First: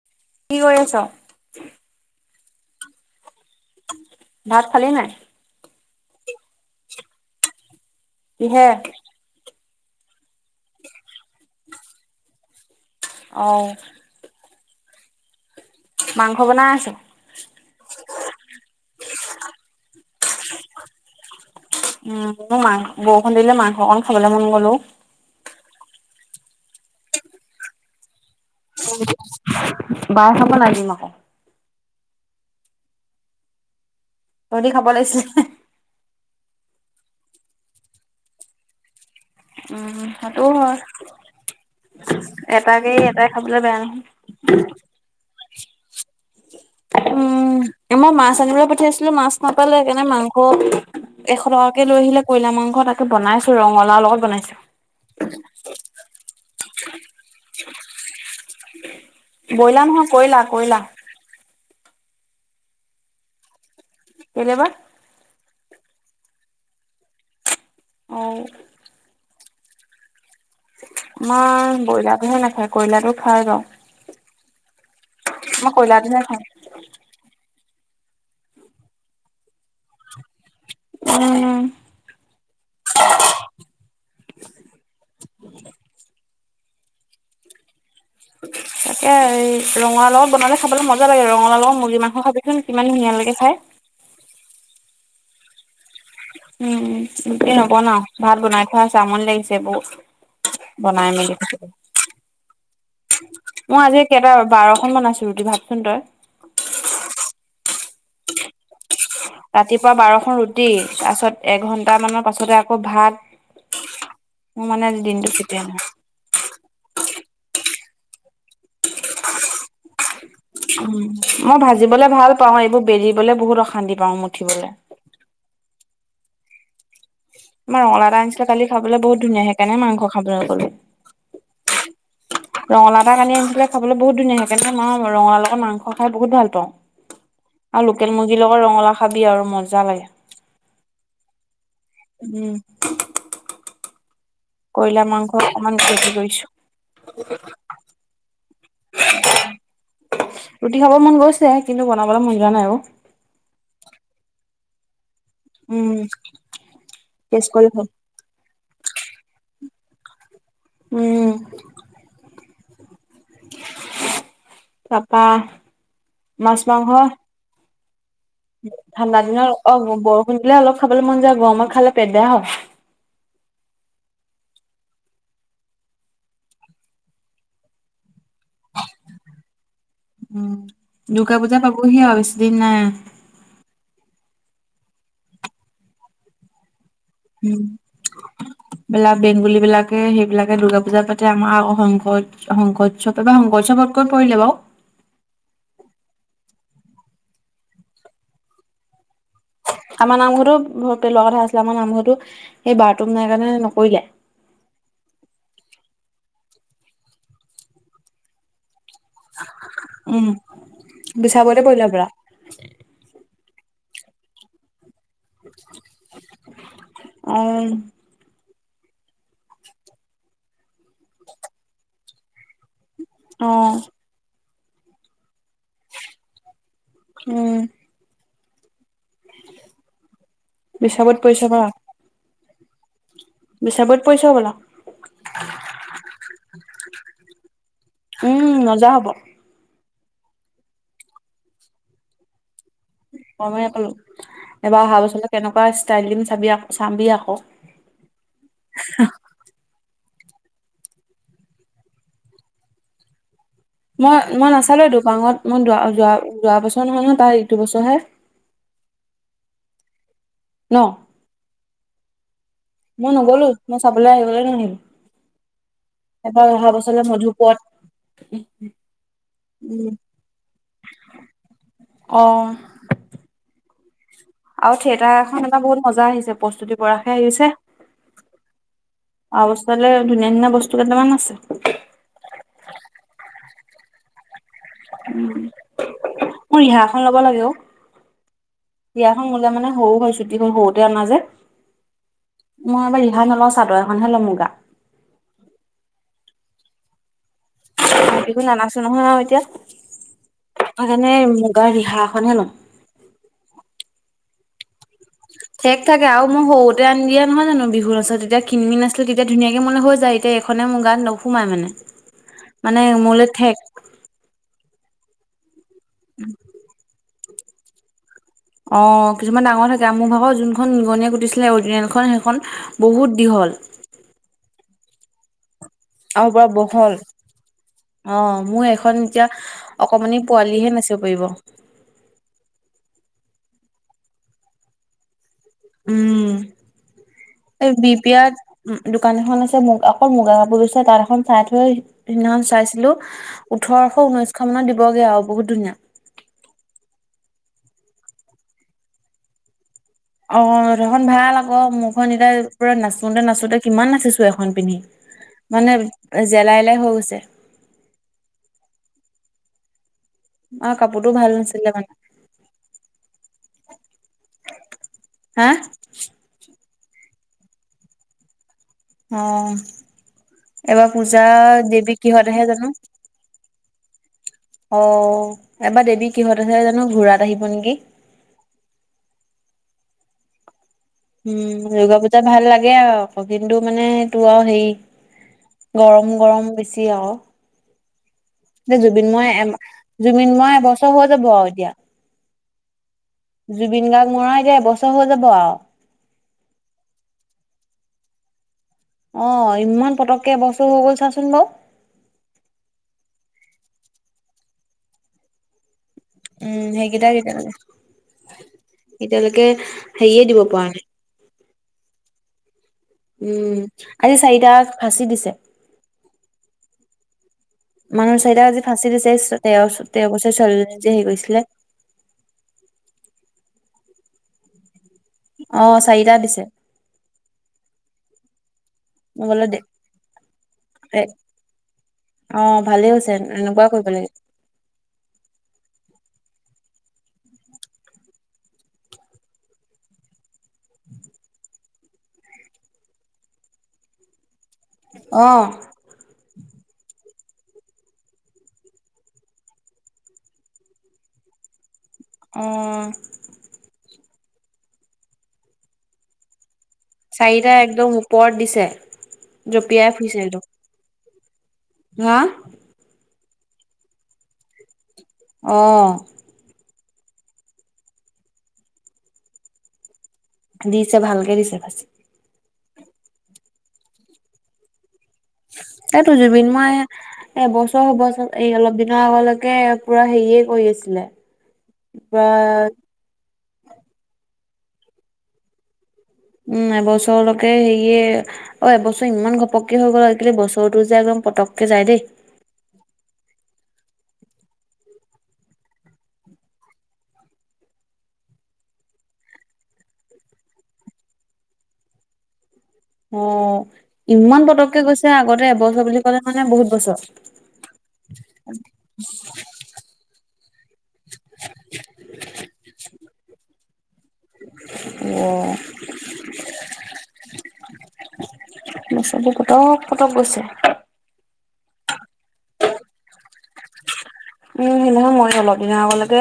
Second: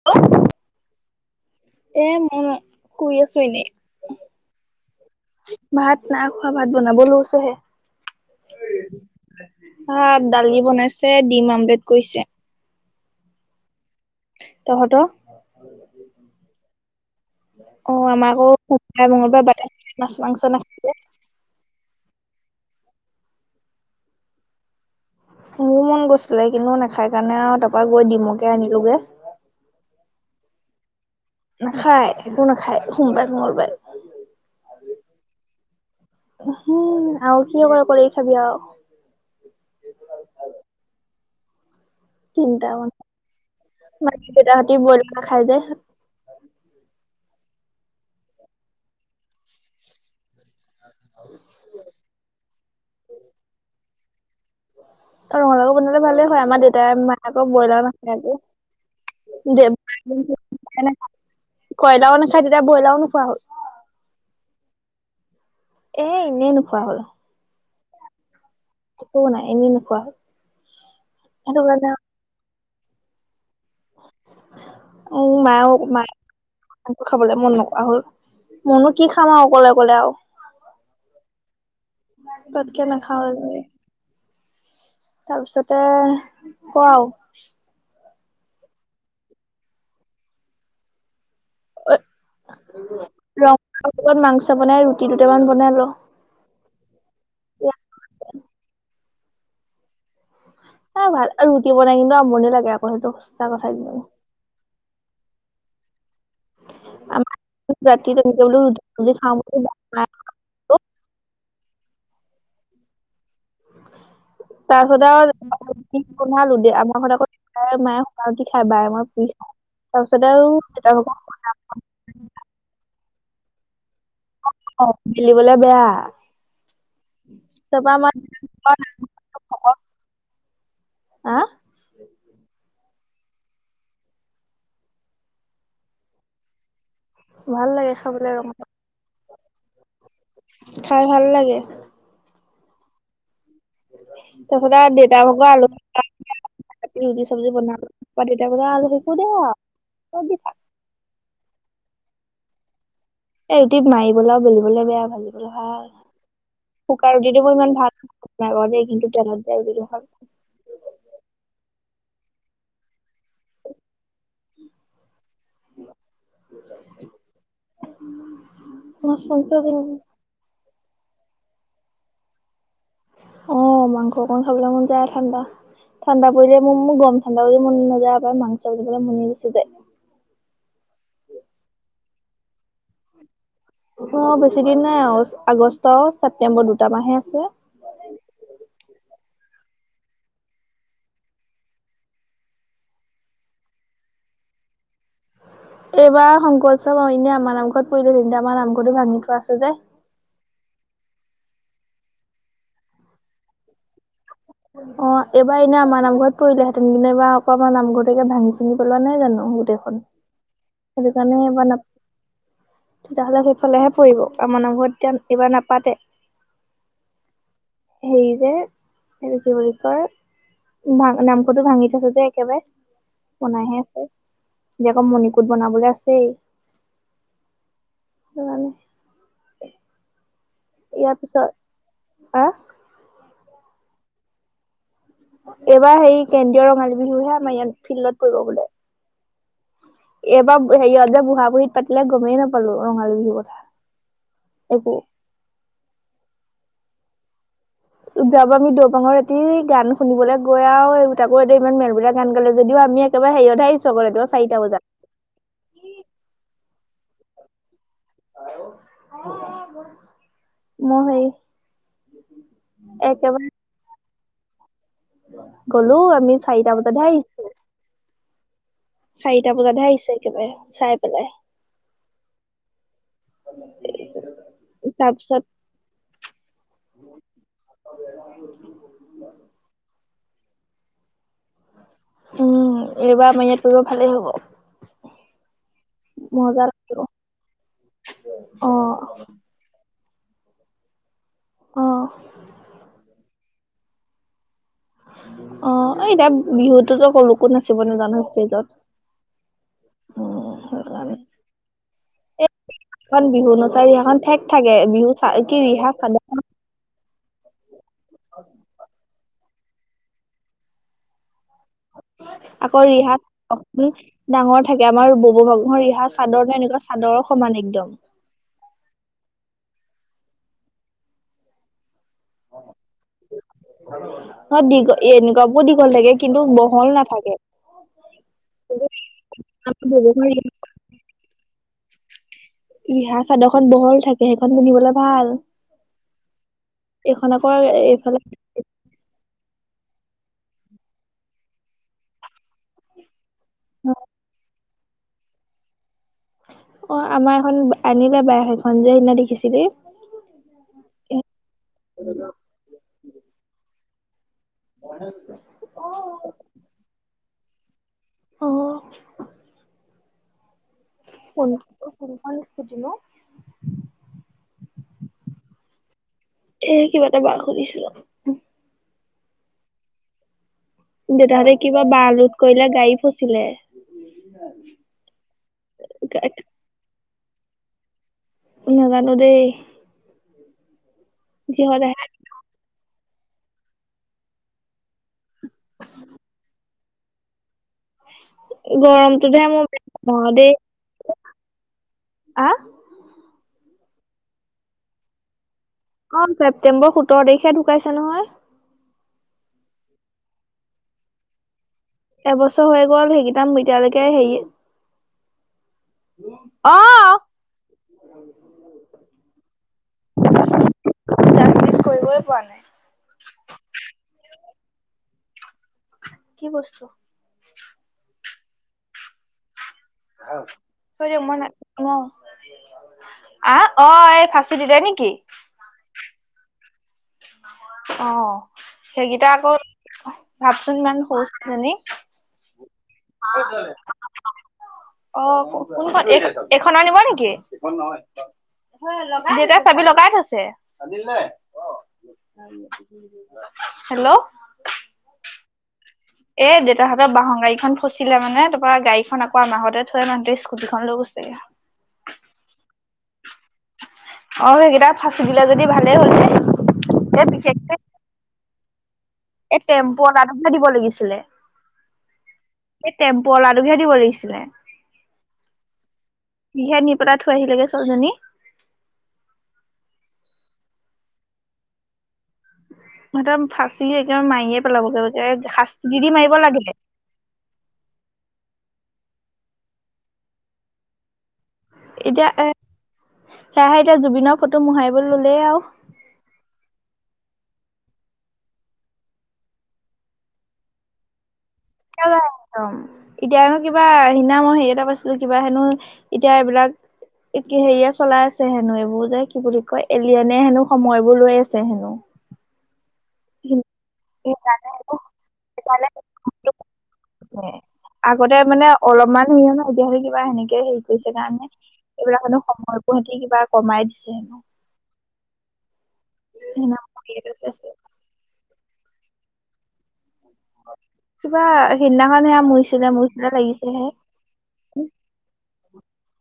Hello. কি কৰি আছ? এ, মই শুই আছোঁ এনেই। ভাত খালি নাই? ভাত নাই খোৱা, ভাত বনাব লৈছেহে। কিহে? ভাত দালি বনাইছে, ডিম আমলেট কৰিছে। অ'। তহঁতৰ? মাংস বনাই আছে। অ' আমাৰ আকৌ সোমবাৰে, মঙলবাৰে বাতে, মাছ মাংস নাখাইযে। উম। মোৰ মা বৰষুণ দিলে মাংস অকন খাবলৈ মন গ'ল অ'। মোৰো মন গৈছিলে কিন্তু নাখাই কাৰনে আৰু তাৰপা গৈ ডিমকে আনিলোগে। [inaudible] বাই খাব নাই দিম আকৌ। নাখায়, একো নাখায় সোমবাৰে মঙলবাৰে। তহঁতি খাব লাগিছিল। হুম, আৰু কি কৰা কৰি খাবি আৰু। উ, সেইটোও হয়। তিনটা মান এটাকেই এটাই খাবলৈ বেয়া নহয়। নাখাই যে। উম। মই মাছ আনিবলৈ পঠিয়াইছিলো, মাছ নাপালে সেইকাৰণে মাংস এশ টকাকে লৈ আহিলে কয়লা মাংস, তাকে বনাইছোঁ ৰঙালাও লগত বনাইছোঁ। ৰঙালাও বনালে ভালেই হয়। আমাৰ দেউতাই মায়ে আকৌ ব্ৰইলাৰ নাখাই যে। দে, ব্ৰইলাৰ নহয় কইলাৰো কয়লা কয়লা। নাখায়, দেউতাই ব্ৰইলাৰও নোখোৱা হ'ল। কেইলে বা। এ, এনেই নোখোৱা হ'ল। অ'। একো নাই এনে নোখোৱা হ'ল। সেইটো মই কাৰণে ব্ৰইলাৰটোহে নাখায়, ক্ৰইলাৰটো খাই বাৰু। উম, মই মায়ো, উম, মাই কয়লাৰটোহে খাওঁ। মোৰটো খাবলৈ মন নকৰা হ'ল। মইনো কি খাম আৰু অকলে অকলে আৰু। উম। ইমান পতকে নাখাওঁ আজি। তাৰপিছতে ক' আৰু। তাকে ৰঙালাও বনালে খাবলৈ মজা লাগে, ৰঙালাওত মুৰ্গী মাংস খাবিচোন, কিমান ধুনীয়া লাগে খাই। ৰঙালাওৰ লগত মাংস বনাই, ৰুটি দুটামান বনাই ল। উম' গোটেই নবনাওঁ, ভাত বনাই থোৱা আছে, আমনি লাগিছে বহুত। এ বনাই ভাল মেলি থাক। ৰুটি বনাই কিন্তু আমনি লাগে আকৌ সেইটো সঁচা কথা মই একদম আজি কেইটা বাৰখন আছে। ৰুটি ভাবচোন তই। আম ৰাতি যে তেনেকে বুলো ৰুটি চুটি খওঁ। ৰাতিপুৱা বাৰখন ৰুটি তাৰপাছত এঘণ্টা মানৰ পাছতে আকৌ ভাত। মোৰ মানে আজি তাৰপিছতে দিনটো কেতিয়া আৰু নহয় ৰু বনালো দে। আমাৰ ঘৰত আকৌ পাপাই মায়ে খুকান ৰুটি খাই, বাই মাই পুৰি খাওঁ। তাৰপিছতে আৰু এদাই উম হ'ব। মই ভাজিবলৈ ভাল পাও, এইবোৰ বেলিবলৈ বহুত অশান্তি পাওঁ। মোক অ', গিলিবলে বেয়া। আমাৰ ৰঙালাও এটা আনিছিলে, কালি খাবলৈ বহুত ধুনীয়া, সেইকাৰণে মাংস খাবলৈ নগলো। আহ',। ৰঙালাও এটা কালি আনিছিলে, খাবলৈ বহুত ধুনিয়া সেইকাৰণে মই ৰঙালাৰ লগত মাংস খাই বহুত ভাল পাওঁ। ভাল আৰু লাগে লোকেল খাবলৈ মুৰ্গীৰ লগত ৰঙালাও ৰঙালাওঁ খাবি আৰু মজা লাগে। খাই ভাল লাগে উম। তাৰ পিছতে আৰু কয়লা দেউতা মাংস ভাগৰ আল অকমান হেৰি কৰিছো। ৰুটি-চবজী বনালো। তেতিয়া [unintelligible] ৰুটি খাব মন গৈছে, কিন্তু বনাবলৈ মন যোৱা নাই আৰু। এই ৰুটি মাৰিবলৈ, বেলিবলৈ বেয়া ভাজিবলৈ ভাল, উম, শুকান ৰুটিটো টেষ্ট মোৰ কৰি ইমান হ'ল। ভাল নালাগে কিন্তু টেলত দিয়া ৰুটিতো খাওঁ। উম। তাপা মাছ-মাংস [inaudible] ঠাণ্ডা মাছ দিনত অ', মাংস বৰষুণ দিলে অলপ খাবলৈ মন যাই, গৰমত খালে পেট বেয়া হয়। অ', মাংস অকণ আখবলৈ মন যায় ঠাণ্ডা ঠাণ্ডা পৰিলে মোৰ গম-ঠণ্ডা পৰিলে মন নাযায়, আক মাংস বুলি কলে মনে গুচি যায়। উম, দুৰ্গা পূজা পাবহি আৰু বেছি দিন নাই। অ', বেছি দিন নাই আৰু আগষ্ট, ছেপটেম্বৰ দুটা মাহে আছে। বেলেগ বেংগলী বিলাকে, সেইবিলাকে দূৰ্গা পুজা পাতে আমাৰ আক শংকৰ শংকউৎসৱ এবাৰ শংকউৎসৱত ক'ত পৰিলে বাৰু? এইবাৰ শংকৰোৎসৱ এনে আমাৰ নামঘৰত পৰিলে কিন্তু আমাৰ নামঘৰটো ভাঙি থোৱা আছে যে। আমাৰ নামঘৰতো পেলোৱাৰ কথা আছিলে, আমাৰ নামঘৰতো সেই বাৰটো নাই কাৰণে নকৰিলে। অ', এইবাৰ এনে আমাৰ নামঘৰত পৰিললেহেতেন, কিন্তু এবাৰ আকৌ আমাৰ নামঘৰতেকে ভাঙি-চিঙি পলোৱানাই ন জানো গোটেইখন? সেইটো কাৰণে বিছাবতে মানে, পৰিলে হবলা তেতিয়া হ'লে সেইফালেহে পৰিব আমাৰ নামঘৰত এতিয়া এবাৰ নাপাতে, অ', হেৰি যে এইটো কি বুলি কয়? ভা নামঘৰটো ভাঙি থৈছ যে একেবাৰে। অ', বনাইহে আছে, এতিয়া আকৌ মণিকোট বনাবলৈ আছেই। উম। [inaudible] [inaudible] বিছাবত ইয়াৰ পৰিছে পিছত, আহ বিচাবুত পইচা হ'বলা। এইবাৰ হেৰি, কেন্দ্ৰীয় ৰঙালী বিহুহে আমাৰ ইয়াত ফিল্ডত কৰিব উম বোলে। মজা হ'ব। এইবাৰ হেৰিহ'ল যে বুহা- বুহি পাতিলে গমেই নাপ ৰঙালী বিহু। গমেই নাপালো, এইবাৰ অহা বছৰলে কেনেকুৱা ষ্টাইল দিম চাবি আকৌ চাবি আকৌ যোৱা বাৰ আমি দৌপাঙৰ ই গান শুনিবলৈ গৈ আৰু তাকো এইটো ইমান মেলমেলিয়া গান গালে। যদিও আমি একেবাৰে হেৰিয়ত আহিছ মই-মই নাচালো, দুপাঙত মই যোৱা যোৱা বছৰ নহয়-নহয় দুপাঙত [unintelligible] ন? মই হেৰি মই নগলো একেবাৰে মই চাবলৈ আহিবলৈ নহল। গ'লো আমি এবাৰ অহা চাৰিটা বছৰলে বজাতহে আহিছো মধুপুৰত চাৰিটা উম বজাতহে আহিছে একেবাৰে, চাই পেলাই অ', [inaudible] আৰু থিয়েটাৰ তাৰপিছত এখন এইবাৰ বহুত মজা আহিছে, প্ৰস্তুতি পৰশ হে আহিছে, অহা বছৰলে ধুনীয়া-ধুনীয়া বস্তু কেইটামান আছে। উম, এইবাৰ আমাৰ ইয়াত কৰিব ভালেই হ'ব। উ, উ। মোৰ মজা ৰিহা লাগিব এখন ল'ব লাগে অ'। অ ৰিয়াখন ল'লে মানে হও হয় ছু এবোৰ হওতে আনা যে। অ'। মই এইবাৰ ৰিহা নলওঁ, চাদৰ এখনহে লম মুগা। অ' এইতিয়া বিহুতোতো [unintelligible] ক'ত নাচিব নো। একো নানাছো নহয় আও এতিয়া। উম তাকাণে সেইকাৰণে মুগাৰ ৰিহা এখনহে লম। খন বিহু নচা ৰিহাখন ঠেক থাকে, বিহু চা কি ঠেক ৰিহা থাকে আও চাদৰ মই সও তে আনি দিয়া নহয় জানো বিহু নচা। তেতিয়া কীণ মীন আছিল তেতিয়া ধুনীয়াকে মোলে হৈ যায়, এটিয়া এইখনে মোৰ গাত নোসোমাই মানে। মানে আকৌ মোলে ঠেক ৰিহাত [unintelligible] ডাঙৰ থাকে, আমাৰ ব'ব ভা মো ৰিহা চাদৰ যে এনেকুৱা চাদৰৰ সমান একদম। অ' কিছুমান ডাঙৰ থাকে। মো ভাগৰ জোনখন নিগনিয়ে কুটিছিলে অৰজিনেলখন, হেখন বহুত দীঘল। অ' দীঘ, এনেকুৱাবো দীঘল থাকে আৰু কিন্তু পুৰা বহল নাথাকে। অ' মো কিন্তু এখন তিয়া আমাৰ বব অকমানি ভাগৰ ৰিহা পোৱালিহে নাচিব পাইব। ৰিহা চাদখন বহল থাকে, হেখন পিন্ধিবলৈ ভাল। উ, এইখন আকৌ এই বি পি এইফালে আত উ দোকান এখন আছে মুগা, অকল মুগা কাপোৰ বেছে তাত এখন চাই থৈ [unintelligible] হিননাহন চাইছিলোঁ। ওঠৰশ, ঊনৈছশ মানত দিবগে আও বহুত ধুনীয়া। অ' আমাৰ এখন আনিলে বাই হেইখন যে হিননা দেখিছিলি। অ' [unintelligible] খন ভাল আকৌ, মোখন এতিয়া পুৰা নাচোতে নাচোতে কিমান নাচিছো এখন পিন্ধি, মানে জেলাই লাই হৈ গৈছে। অ'। অ' কাপোৰটো ভাল কোন নাছিলে মানে। কোনখন স্কুটি নো আ। এ কিবা এটা বাক সুধিছিলোঁ। অ' এবা দেউতাহঁতে পূজাত কিবা দেৱী বা কিহঁত লোড আহে কৰিলে জানোঁ। গাড়ী ফচিলে অ' এবা দেৱী কিহঁত আহে জানোঁ, ঘোঁৰাত আহিব নেকি। নাজানো দেই। উ, কিহত হুৰ্গা আহে পূজাত ভাল লাগে আও কৌ কিন্তু মানে তো আও হেই গৰম গৰম বেছি আও। এ জুবিন মৱা গৰমটোতহে এম, মোৰ বেয়া জুবিন মৱা দেই এবছ হৈ যাব আও এতিয়া। আ জুবিন গাৰ্গ মৰা এতিয়া এবছ হৈ যাব আও। অ' ছেপ্তেম্ব সোতৰ তাৰিখে ঢুকাইছে নহয়। অ' ইমান পটককে এবছৰ হৈ গ'ল চাচোন বাও। এবছ হৈ গ'ল হেগিটাম এতিয়ালৈকে হেই উ হেগিটাক এতিয়ালেকে, এতিয়ালৈকে হেইয়ে দিব পা নাই। জাষ্টিচ কইবই পা নাই। উ, আজি চাইটাক ফাঁচি দিছে। কি বস্তু? মানুহ চাইটাক জি ফাঁচি দিছে ইছ তেৱ চ, তেৱ বছইয়া ছোৱালীজনীক যে হেই কইছিলে। অ', আহ অ' এ ফাঁচি দিলে নেকি? অ' চাইটা দিছে। অ' মই সেগিটা বোলো আকৌ, দে ভাবচোন ইমান এ সও [unintelligible] জনি। অ' ভালে হৈছ [unintelligible] অ' কো-কোনখন এ-এখন আনিব নেকি? এখন নহয় [unintelligible] হয় লগাই। [unintelligible] দেতাই চাবি লগাই থৈছে। চাদিল নে? অ'। হেল্ল'। অহ'। এ দেউতাহঁতৰ বাহন গাড়ীখন ফচিলে মানে, তাপা গাড়ীখন আকৌ আমাৰ ঘৰতে থৈ মানুহটোৱে স্কুটিখন লৈ গৈছেগে। উহ'। অ' সেইকেইটাক ফাচি দিলে যদি ভালেই হ'ল দে। চাৰিটা একদম ওপৰত দিছে। এই জঁপিয়াই টেম্পু ফুৰিছে আলাটোক একদম হে দিব লাগিছিলে। হা এই টেম্পু আলাটোক হে দিব লাগিছিলে। অহ'। ইহে নি পেলাই থৈ আহিলেগে ছোৱালী। দিছে ভালকে দিছে বেছি। একদম ফাঁচি, একে মাৰিয়ে পেলাব-লাব। এইটো জুবিন মই এবছৰ হ'ব চা, এই অলপ দিনৰ আগলৈকে পুৰা হেৰিয়ে কৰি আছিলে। পুৰা এতিয়া এ, সেয়াহে এতিয়া জুবিনৰ ফটো মোহাৰিবলৈ ললেই আৰু। উম' এবছৰলৈকে হেৰীয়ে অ' এবছৰ ইমান ঘপকে হৈ গ'ল, আজিকালি বছৰতো যে একদম পতেকে যাই দেই পোৰা একদম এতিয়ানো কিবা সিদিনা মই হেৰি এটা পাইছিলো, কিবা হেনো এতিয়া এইবিলাক হেৰিয়ে চলাই আছে হেনো এইবোৰ যে কি বুলি কয়, এলিয়নে হেনো সময়বোৰ লৈ আছে হেনো। অ' ইমান সেইকাৰণে পতককে গৈছে। আগতে এবছৰ বুলি ক'লে সেইকাৰণে মানে বহুত বছৰ। আগতে মানে অলপমান সি সাধি-সাধি কিবা হেনেকে হেৰি কৰিছে কাৰণে এইবিলাক হে, সময়পোৱাহতি কিবা কমাই দিছে হেনো। অহ' সিদিনা মই বি এড ত আছো। [inaudible] পতক পতক গৈছে। কিবা সেইদিনাখন সেয়া মৰিছিলে, মৰিছিলে লাগিছে হে। উম' সেইদিনাহন মই অলপ দিনৰ আগলৈকে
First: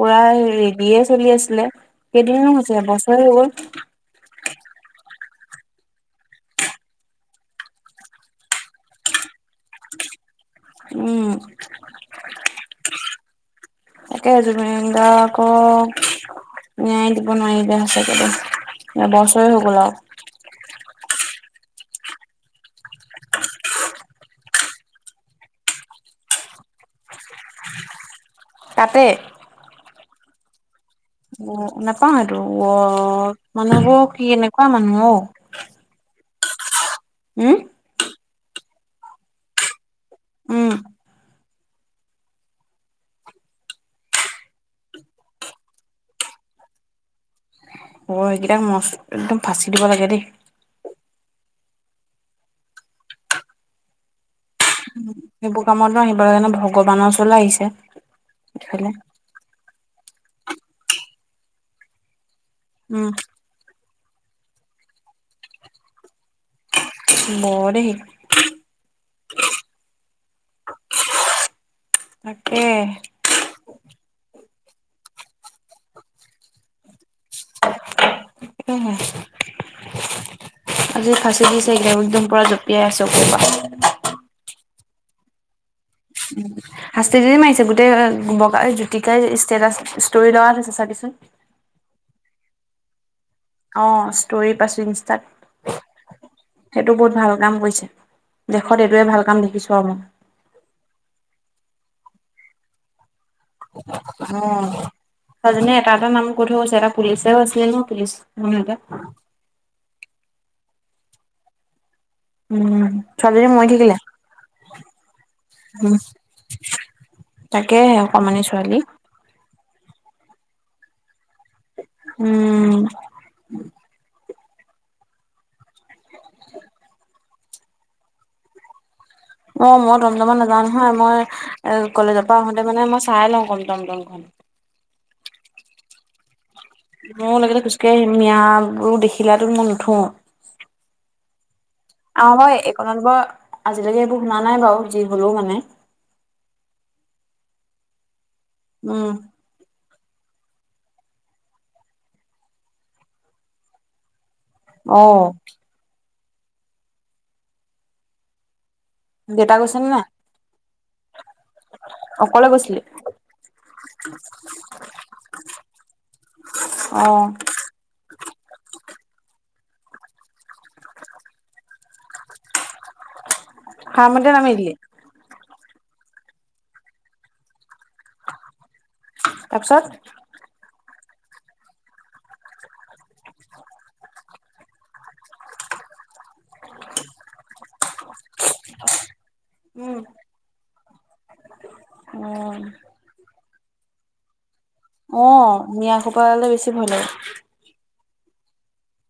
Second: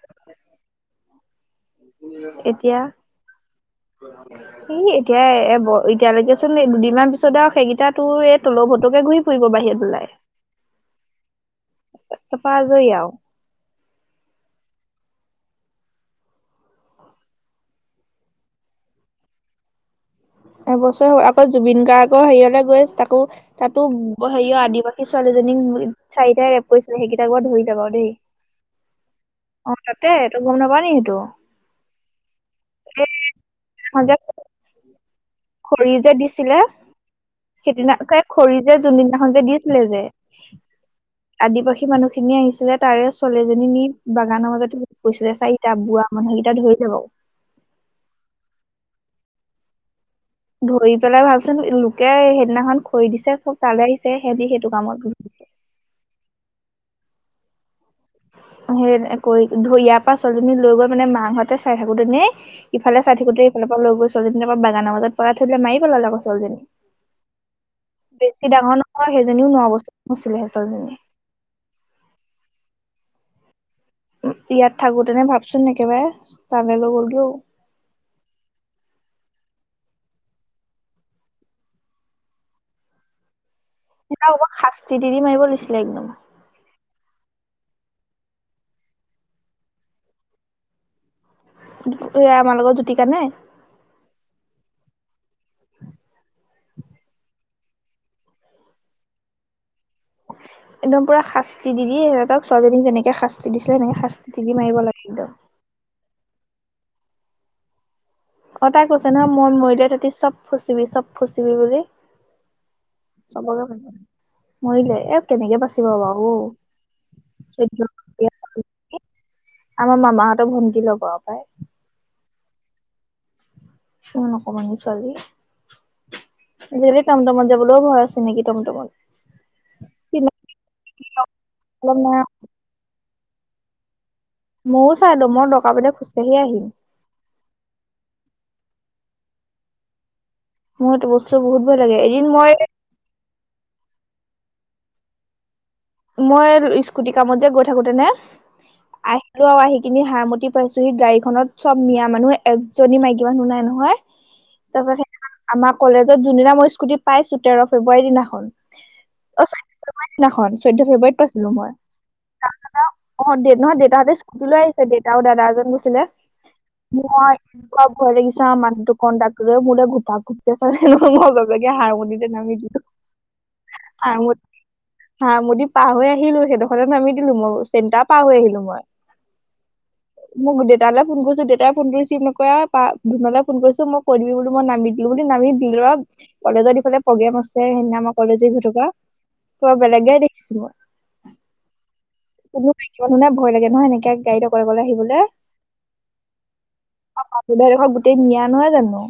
পোৰা ৰেলীয়ে চলি আছিলে। কেইদিননো হৈছে, বছৰে হ'ল। হয়, হয়। ই এতিয়া এ-এতিয়ালৈকে চোন দুদিনমান পিছত আৰু সেইকেইটা তোৰ এই টলৌ-ভটৌকে ঘূৰি ফুৰিব বাহিৰত ওলাই। উম, এ তাৰপা আজৰি আৰু। তাকে জুবিন দা আকৌ দিব নোৱাৰিলে সঁচাকে, এবছৰে হৈ গ'ল আৰু। এবছৰ, আকৌ জুবিন গাৰ্গৰ হেৰিয়লৈ গৈ তাকো তাতো সেইয় আদিবাসী ছোৱালীজনীক চাৰিটাই ৰেপ কৰিছিলে, সেইকেইটা কোব ধৰি যাবা আৰু দেই তাতে অ', তাতেটো তই গম নাপ নি সটো? অ', নাপাওঁ আৰু অ', মানে বৌ এইখন যে কি এনেকুৱা মানুহ অ'? খৰি যে দিছিলে হম সেইদিনাকে খৰি যে যোনদিনাখন যে দিছিলে যে উম। আদিবাসী মানুহখিনি আহিছিলে তাৰে ছোৱালীজনী নি বাগানৰ মাজততে গৈছিলে, চাৰি এতিয়া বুৱা মানুহকেইটা ধৰি যাব আওঁ। অ', সেইকেইটাাক মচ একদম ফাঁচি দিব লাগে দেই। ধৰি পেলাই ভাবচোন লোকে সেইদিনাখন খৰি দিছে, চব তালে আহিছে সেহদি সেইটো কামত সেইবোৰ কামতো আহিবৰ কাৰণে ভগৱানৰ ওৰলৈ আহিছে। এইফালে সেই কৰি ধইয়াৰ পাচলিজনী লৈ গল মানে মাহতে চাই থাকোতেনে ইফালে উম, চাইথাকোতেই সিফালৰ পৰা ল গৈ ছোৱালজনীৰ পৰা বাগানৰ মাজত পৰাাই থৈ লাই মাৰি পেলাল আকৌ ছোৱালজনী। ম দেহি বেছি ডাঙৰ নহয় সেইজনীও ন বছৰ নছিলেহেঁ [unintelligible] তাকে। ইয়াত থাকোতেনে ভাবচোন একেবাৰে তালে লৈ গ'ল দও। [unintelligible] আজি ফাঁচি দিছেগে একদমূৰা জঁপিয়াই আছোঁ ক'ৰবা। সেই অপ শাস্তি দি মাৰিব লৈছিলে একদম। শাস্তি যদি মাৰিছে, গোটেই বগাই জ্যতিকাই ষ্টেটাচ ষ্টৰি লগ হৈছে চাগিচোন। এ আমাৰ লগত জ্যোতিকা নে? অ', ষ্টৰি পাইছো ইনষ্টাত। সেইটো বহুত ভাল কাম কৰিছে। দেশত এইটোৱে ভাল কাম দেখিছো আৰু মই। একদম পুৰা শাস্তি দিদদি সিহঁতক ছোৱজনী যেনেকে শাস্তি শাস্তি দিছিলে নে শাস্তি দি মাৰিব লাগিব [unintelligible] তাজনে এটা এটা নাম কৈ থৈ গৈছে এটা পুলিচও আছিলে ন পুলিচ মানুহ অ', এটা তাই কৈছে নহয় মই মৰিদিয় তাঁতি চব ফুচিবি চব ফুচিবি বুলি। উম ছোৱালীজনী চবকে মৰি থাকিলে মৰিলে এ কেনেকে বাচিব বাৰু অ'? তাকে চৈধ্য অকমানি ছোৱালী। আমাৰ মামাহঁতৰ ভণ্টি লগৰ পাই। উম। [unintelligible] অকমনি চোৱালি। আজিকালি টমটামত যাবলৈও ভয় আছে নেকি টমটমত। অ', মই টমজমত চিনাকি নাযাওঁ নহয় মই এ অলপ নাই কলেজৰ পৰা আহোতে মানে মই চাই লওঁ কম দমদমখন। ময়ো চাই দেো মই দৰকাৰ পৰিলে খোজকাঢ়ি আহিম। মোৰ লগেতে খোজকাঢ়ি আহিম, মিয়াবোৰো দেখিলাটো মই নুঠো। মোৰ সেইটো বস্তু বহুত ভয় লাগে, এদিন মই আপোনালোকৰ আজিলৈকে এইবোৰ শুনা নাই বাৰু যি হলেও মানে। মই স্কুটি কামত যে গৈ থাকোতেনে, উম আহ আহি কিিনি হাৰ মতি পাইছোহি। গাড়ীখনত চব মিয়া মানুহ এজনী মাইকী মানুহ নাই নহয়। [inaudible] তাৰপাছত অ' আমাৰ কলেজত যোনদিনা মই স্কুটি পাইছো তেৰ ফেব্ৰুৱাৰী দিনাখন দেটা গৈছে নে নাই? সনাখন চৈধ্য ফেব্ৰুৱাৰীত পাইছিলো মই। অকলে গৈছিলি? ত অ', নহয় দেতাহঁতে স্কুটি লৈ আহিছে, দেউতাও দাদা এজন গৈছিলে। অ'। ঘৰ লাগিা মানুহটো কণ্ডাক্টৰটোৱে মূলে [unintelligible] চাইছে নহয় মই বাপেকে হাৰ্মতিতে নামি দিলো। হাৰ্মতিতে নামি দিলি? হহাৰ্মতি পাৰ হৈ আহিলো। সেইদোষতে নামি দেলো মই। চেণ্টাৰ পাৰ হৈই আহিলোঁ মই। তাৰপিছত? মই দেউতালৈ ফোন কৰিছিলোঁ, দেউতাই ফোনটো ৰিছিভ নকৰে। ধুনু লে ফোন কৰিছো মই কই দিবি বুলি নাম বহুতদিন আমি বিলৰক কলেজত ইফালে প্ৰগ্ৰাম আছে সেইদিনা মই কলেজ উইক হই থকা। উম বেলেগ হে দেখিছোঁ মই, অ' কোনো মাইকী মানুহ নাই ভই লগে ন এনেকৈ গাৰিত অ অকলে অকলে আহিব অ মিঞা খোপালে বেছি ভই লগে। তোৰ ঠাই ডোখৰ গোটাই মিঞা নহই জনো?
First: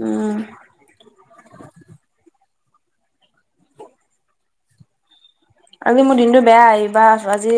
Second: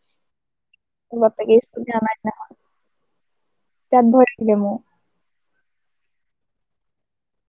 উম। বাপেকে স্কুটি অনা দিনাখন। তাত ভৰি দিলে মোক। আজি মোৰ দিনটো বেয়া [unintelligible] আজি